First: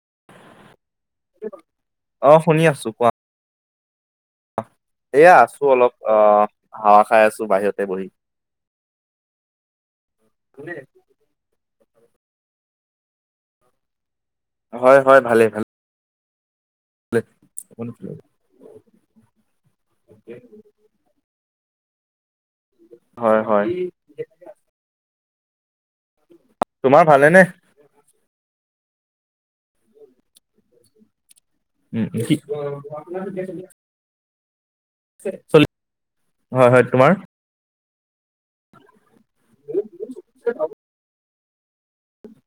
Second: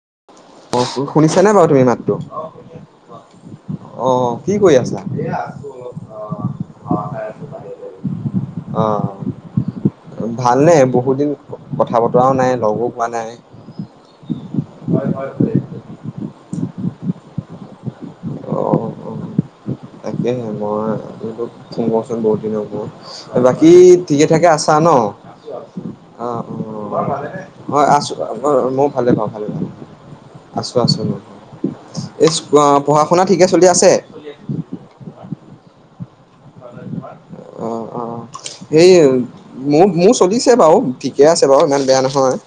[inaudible] [inaudible] অ শুনিছা নে বাৰু তুমি মাতটো অ শুনি আছো কোৱা অ কি কৰি আছা এয়া আছো অলপ আহ হাৱা খাই আছো বাহিৰতে বহি অ ভালনে বহুত দিন কথা বতৰাও নাই লগো পোৱা নাই হয় হয় ভালেই ভালে হয় অ অ তাকেহে মই আপোনোকো চি মচন বৰ্ড হয় হয় বাকী ঠিকে ঠাকে আছা ন জ অ অ তোমাৰ ভালেনে মই আছো মই ভালে পাওঁ ভালে ভাল আছো আছো ম উম ৰিচিপ কৰ ক। আপোনাৰ ঠিকে চলি আছে। চলি আছে আছে চলি হয় হয় তোমাৰ অ অ সেই মোৰ মোৰ চলিছে বাৰু ঠিকে আছে বাৰু ইমান বেয়া নহয়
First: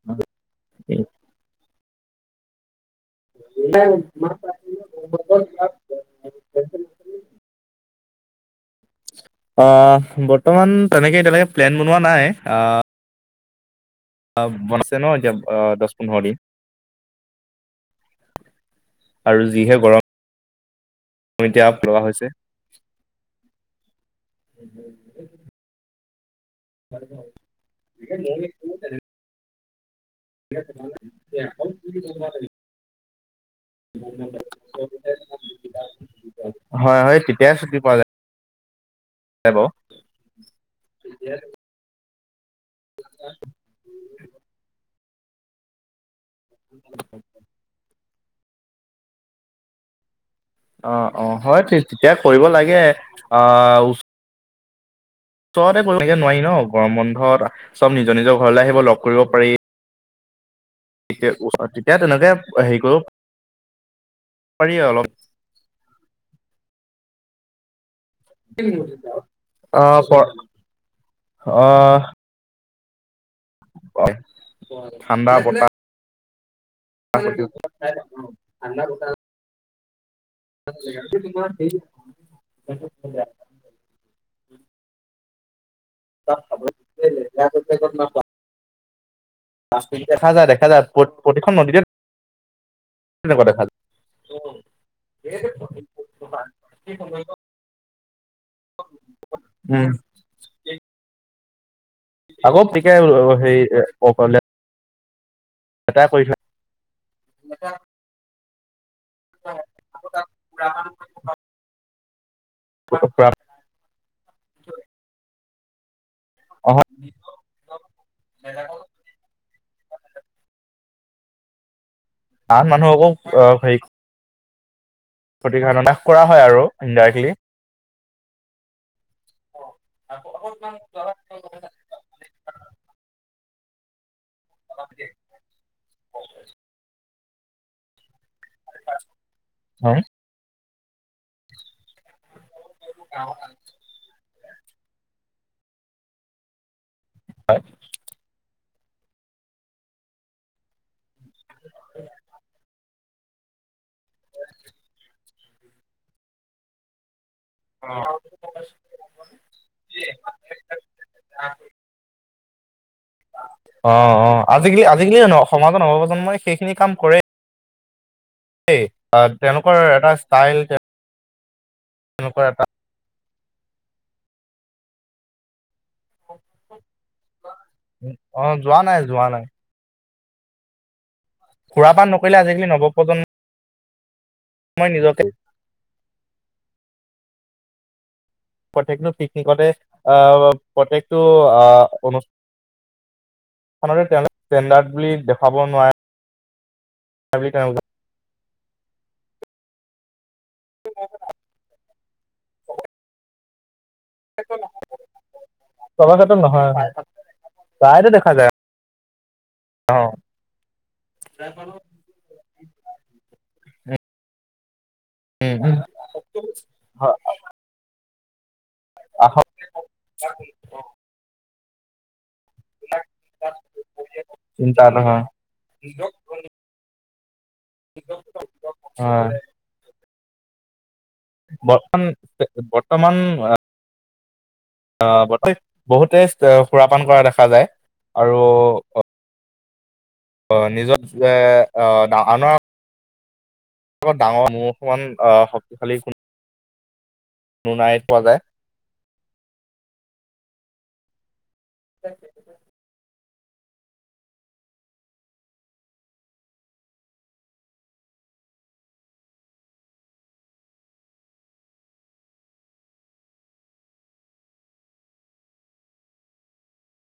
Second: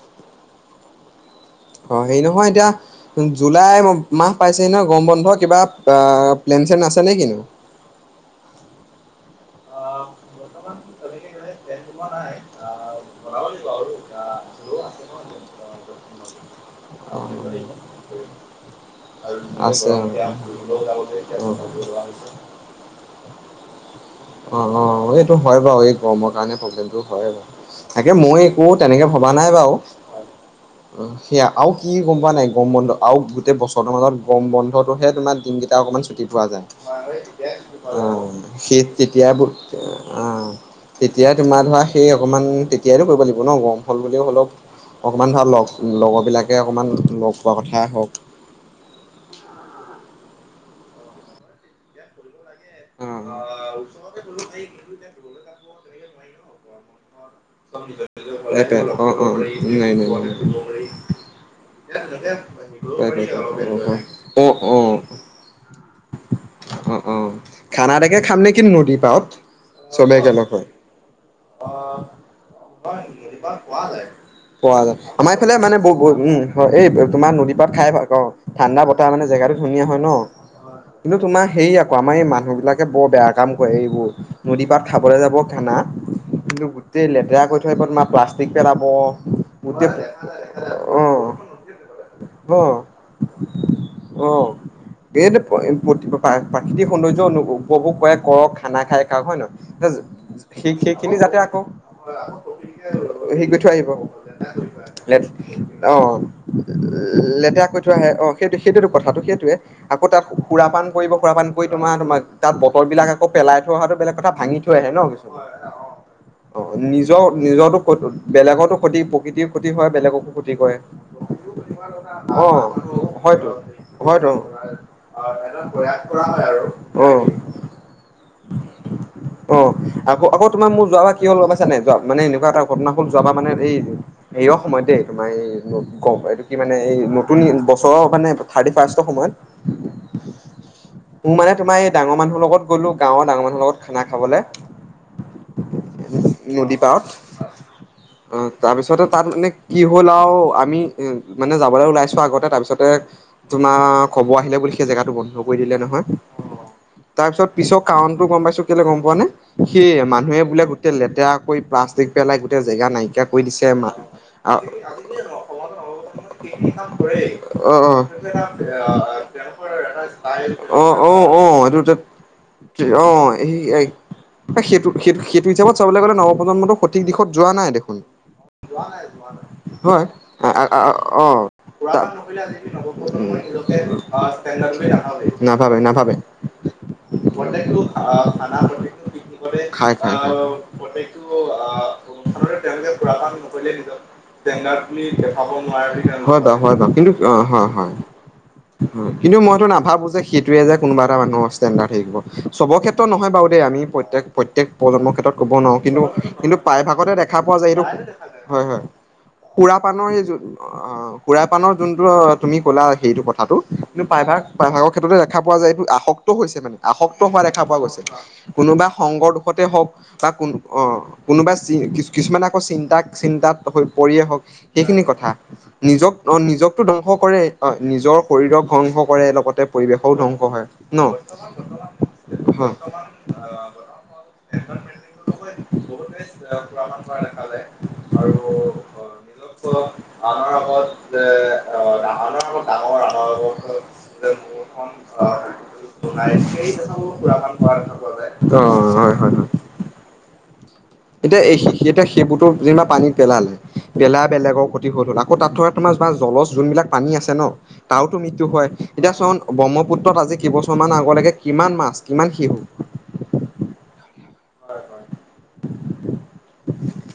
অ হেই নহয় এতিয়া জুলাই মাহ পাইছেহি নহয় গৰম বন্ধ কিবা প্লেন চেন আছেনে কিনো [unintelligible] অ বৰ্তমান তেনেকে এতিয়ালেকে প্লেন বনোৱা নাই আ বনাব লাগিব আৰু অ বনাইছে ন এতিয়া দহ পোন্ধৰ দিন আৰু যিহে আছে গৰম অ এতিয়া লগা হৈছে অ অ এইটো হয় বাও এই গৰমৰ কাৰনে প্ৰব্লেমটো হয় বাৰু তাকে মই একো তেনেকে ভবা নাই বাৰু অ সেয়া আৰু কি গম পোৱা নাই গম বন্ধ আৰু গোটেই বছৰটোৰ মাজত গম বন্ধটোহে তোমাৰ দিনকেইটা অকমান ছুটি পোৱা যায় হয় হয় তেতিয়াই ছুটি পোৱা অ সে তেতিয়াই যায় বাৰু অ তেতিয়াই তোমাৰ ধৰা সেই অকমান তিয়াইটো কৰিব লাগিব ন গৰম হ'ল বুলি অলপ অকমান ভাল লগ লগত বিলাকে অকণমান লগ পোৱা কথাই হওক অ অ হয় তেতিয়া কৰিব লাগে তে অ চৰতে কৈ এতিয়া নোৱাৰি ন গৰম বন্ধত চব নিজৰ নিজৰ ঘৰলে আহিব, লগ কৰিব পাৰি। তেতিয়া তেনেকে হেৰি কৰিব উ [inaudible] অ, পাৰি অ। অলপ অ', অ', খানা এটাকে খাম নে কি নদী পাৰত অ চবে একেলগ হৈ? বঙে [inaudible] পোৱা অ যায়। পোৱা যায়। ঠাণ্ডা আমাৰ ইফালে বতাহ মানে ব বহুত উম হয়। এই তোমাৰ নদী পাত খাই ভাল ক ঠাণ্ডা বতাহ মানে জেগাতো ধুনীয়া হয়। হয় ন? কিন্তু তোমাৰ হেৰি আকৌ আমাৰ এই মান মানুহবিলাকে বৰ বেয়া কাম কৰে এইবোৰ। নদী পাৰত খাবলৈ যাব খানা। গোটেই লেতেৰা কৰি থৈ আহিব। তোমাৰ প্লাষ্টিক পেলাব গোটেই দেখা যায় দেখা যায় আহ প্ৰতিখন নদীতে আহ তেনেকুৱা দেখা যায় আহ এই প্ৰাকৃতিক সৌন্দৰ্য উপভোগ কৰে কৰক। খানা খাই খাওক। হয় নে উম নহয় সিক সেইখিনি যাতে আকৌ আকৌ গতিকে সেই কৈ হেৰি থৈ আহিব। লেত অ লেতেৰা কৰি থয় লেতেৰা কৈ থৈ আহে, অ। সেইটোৱে সেইটোৱেই তো। কথাটো সেইটোৱে। আকৌ তাত সুৰা পান কৰিব, সুৰাপান কৰি মাৰ তোমাৰ তাত বটল বিলাক আকৌ পেলাই থোৱাটো বেলেগ কথা ভাঙি থৈ আহে ন কিছু অঁ অঁ অ অঁম, নিজৰ নিজৰ টো সৈতো। বেলেগৰ টো প্ৰতি প্ৰকৃতিৰ ক্ষতি হয়। বেলেগকো ক্ষতি কৰে। আন মানুহ আকৌ অঁ হেৰি হয় ক্ষতি সাধন নাশ কৰা হয় আৰু। ইনদাইৰেকলি। [unintelligible] অ, আকৌ আক তোমাৰ মোৰ যোৱা বা কি হল গম পাইছা নে নাই? যোৱা মানে এনেকুৱা এটা ঘটনাখন যোৱা বাৰ মানে সেই এইয় সময় দেই তোমাৰ এই গপ এইটো কি মানে এই [unintelligible] থাৰ্টি ফাৰ্ষ্ট সময়ত। উম, মানে। তোমাৰ এই ডাঙৰ মানুহ লগত গলো গাঁৱৰ ডাঙৰ মানহৰ লগত খানা খাবলে। [inaudible] নদী পাৰত। হয়। অ তাৰপিছতে তাত মানে কি হল আৰু আমি মানে যাবলৈ ওলাইছো আগতে তাৰপিছতে তোমাৰ কব আহিলে বুলি সেই জেগাটো বন্ধ কৰি দিলে নহয়। তাৰ পিছত পিছৰ কাৰণটো গম পাইছো কেলে গম পোৱা নে সেই মানুহে বোলে গোটেই লেতেৰা কৰি প্লাষ্টিক পেলাই গোটেই যেগা নাইকিয়া কৰি দিছে অ অ আজিকালি আজিকালি সমাজৰ নৱপ্ৰজন্মই সেইখিনি কাম কৰে তেওঁলোকৰ এটা ষ্টাইল [unintelligible] অহ -অহ [unintelligible] [unintelligible] তেওঁলোকৰ এটা এই -এই সেইটো- সেইটো -সেইটো হিচাপত। চাবলৈ গলে নৱপ্ৰজন্মটো সঠিক দিশত যোৱা নাই দেখোন যোৱা নাই -যোৱা নাই হয়। [unintelligible] সুৰা পান নকৰিলে আজিকালি নৱপ্ৰজন্ম অহ, তে [unintelligible] হয় নাভাবে প্ৰজেক্টো [unintelligible] প্ৰত্যেকটো পিকনিকতে অহ প্ৰত্যয়েকটো আহ অনুষ [inaudible] ষ্ঠানৰে তেওঁলোকে তেণ্ডাৰ্ড বুলি দেখাব ভাবে। কিন্তু অঁ নোৱাৰে হয় হয় হয় [unintelligible] কিন্তু মইতো নাভাবো যে সেইটোৱে যে কোনোবা এটা মানুহৰ ইচতেনদাৰ [unintelligible] চবৰ ক্ষেত্ৰত নহয় বাৰু। কে আমি প্ৰত্যেক -প্ৰত্যেক প্ৰজন্মৰ ক্ষেত্ৰত ক'ব নোৱাৰো কিন্তু চবৰ ক্ষেত্ৰত -কিন্তু নহয় প্ৰায়ভাগতে দেখা পোৱা যায় [unintelligible] এইটো প্ৰায়তো দেখা যায় হয়- হয়। সুৰা অ পানৰ [unintelligible] সুৰা পানৰ যোনটো তুমি কলা সেইটো কথাটো। কিন্তু প্ৰায়ভাগ- প্ৰায়ভাগক ক্ষেত্ৰতে দেখা উম পোৱা যায় এইটো আসক্ত হৈছে মানে হয় আসক্ত হোৱা দেখা পোৱা গৈছে। কোনোবা সংগৰ আহক দুখতে হওক বা কোনো অহ কোনোবা যি কিছুমানে আক চিন্তাক চিন্তাত হৈ পৰিয়ে হওক চিন্তা সেইখিনি নহয় কথা নিজক অহ নিজকতো উপ কৰে হয় অ নিজৰ শৰীৰক সংস কৰে হয় লগতে। ঘৰু ধ্বংস হয় ন বৰ্তমান হয় বৰ্তমান অ বহুতে সুৰা পান কৰা দেখা যায় আৰু অ অ নিজৰ এ আহ আ আৰু ত ডাঙৰ মো অকমান অ শক্তিশালী এই কোনো নাই পোৱা যায় দেখা অ হয় হয় হয় এতিয়া এইখিন। যেতিয়া সেইবোৰতৰ যেনিবা পানীত পেলালে পেলাই বেলেগৰ ক্ষতি হৈ থল আকৌ তাত তোমাৰছ বা জল যোনবিলাক পানী আছে ন তাৰোতো মৃত্যু হয় এতিয়া চন ব্ৰহ্মপুত্ৰত আজি কেইবছৰমানান আগলৈকে কিমান মাছ কিমান শিহু। হয় হয়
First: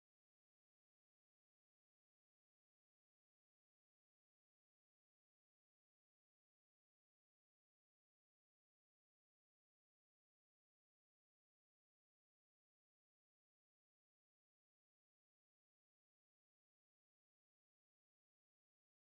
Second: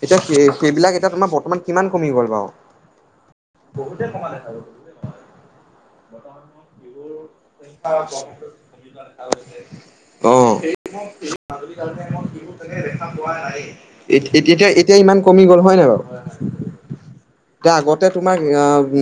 এতিয়া সেইবিলাক এতিয়া তোমাৰ বৰ্তমান কিমান কমি গ'ল বাৰু বহুতে কমালে। অ এতিয়া এতিয়া ইমান কমি গ'ল হয় নাই বাৰু এতিয়া আগতে তোমাৰ আহ।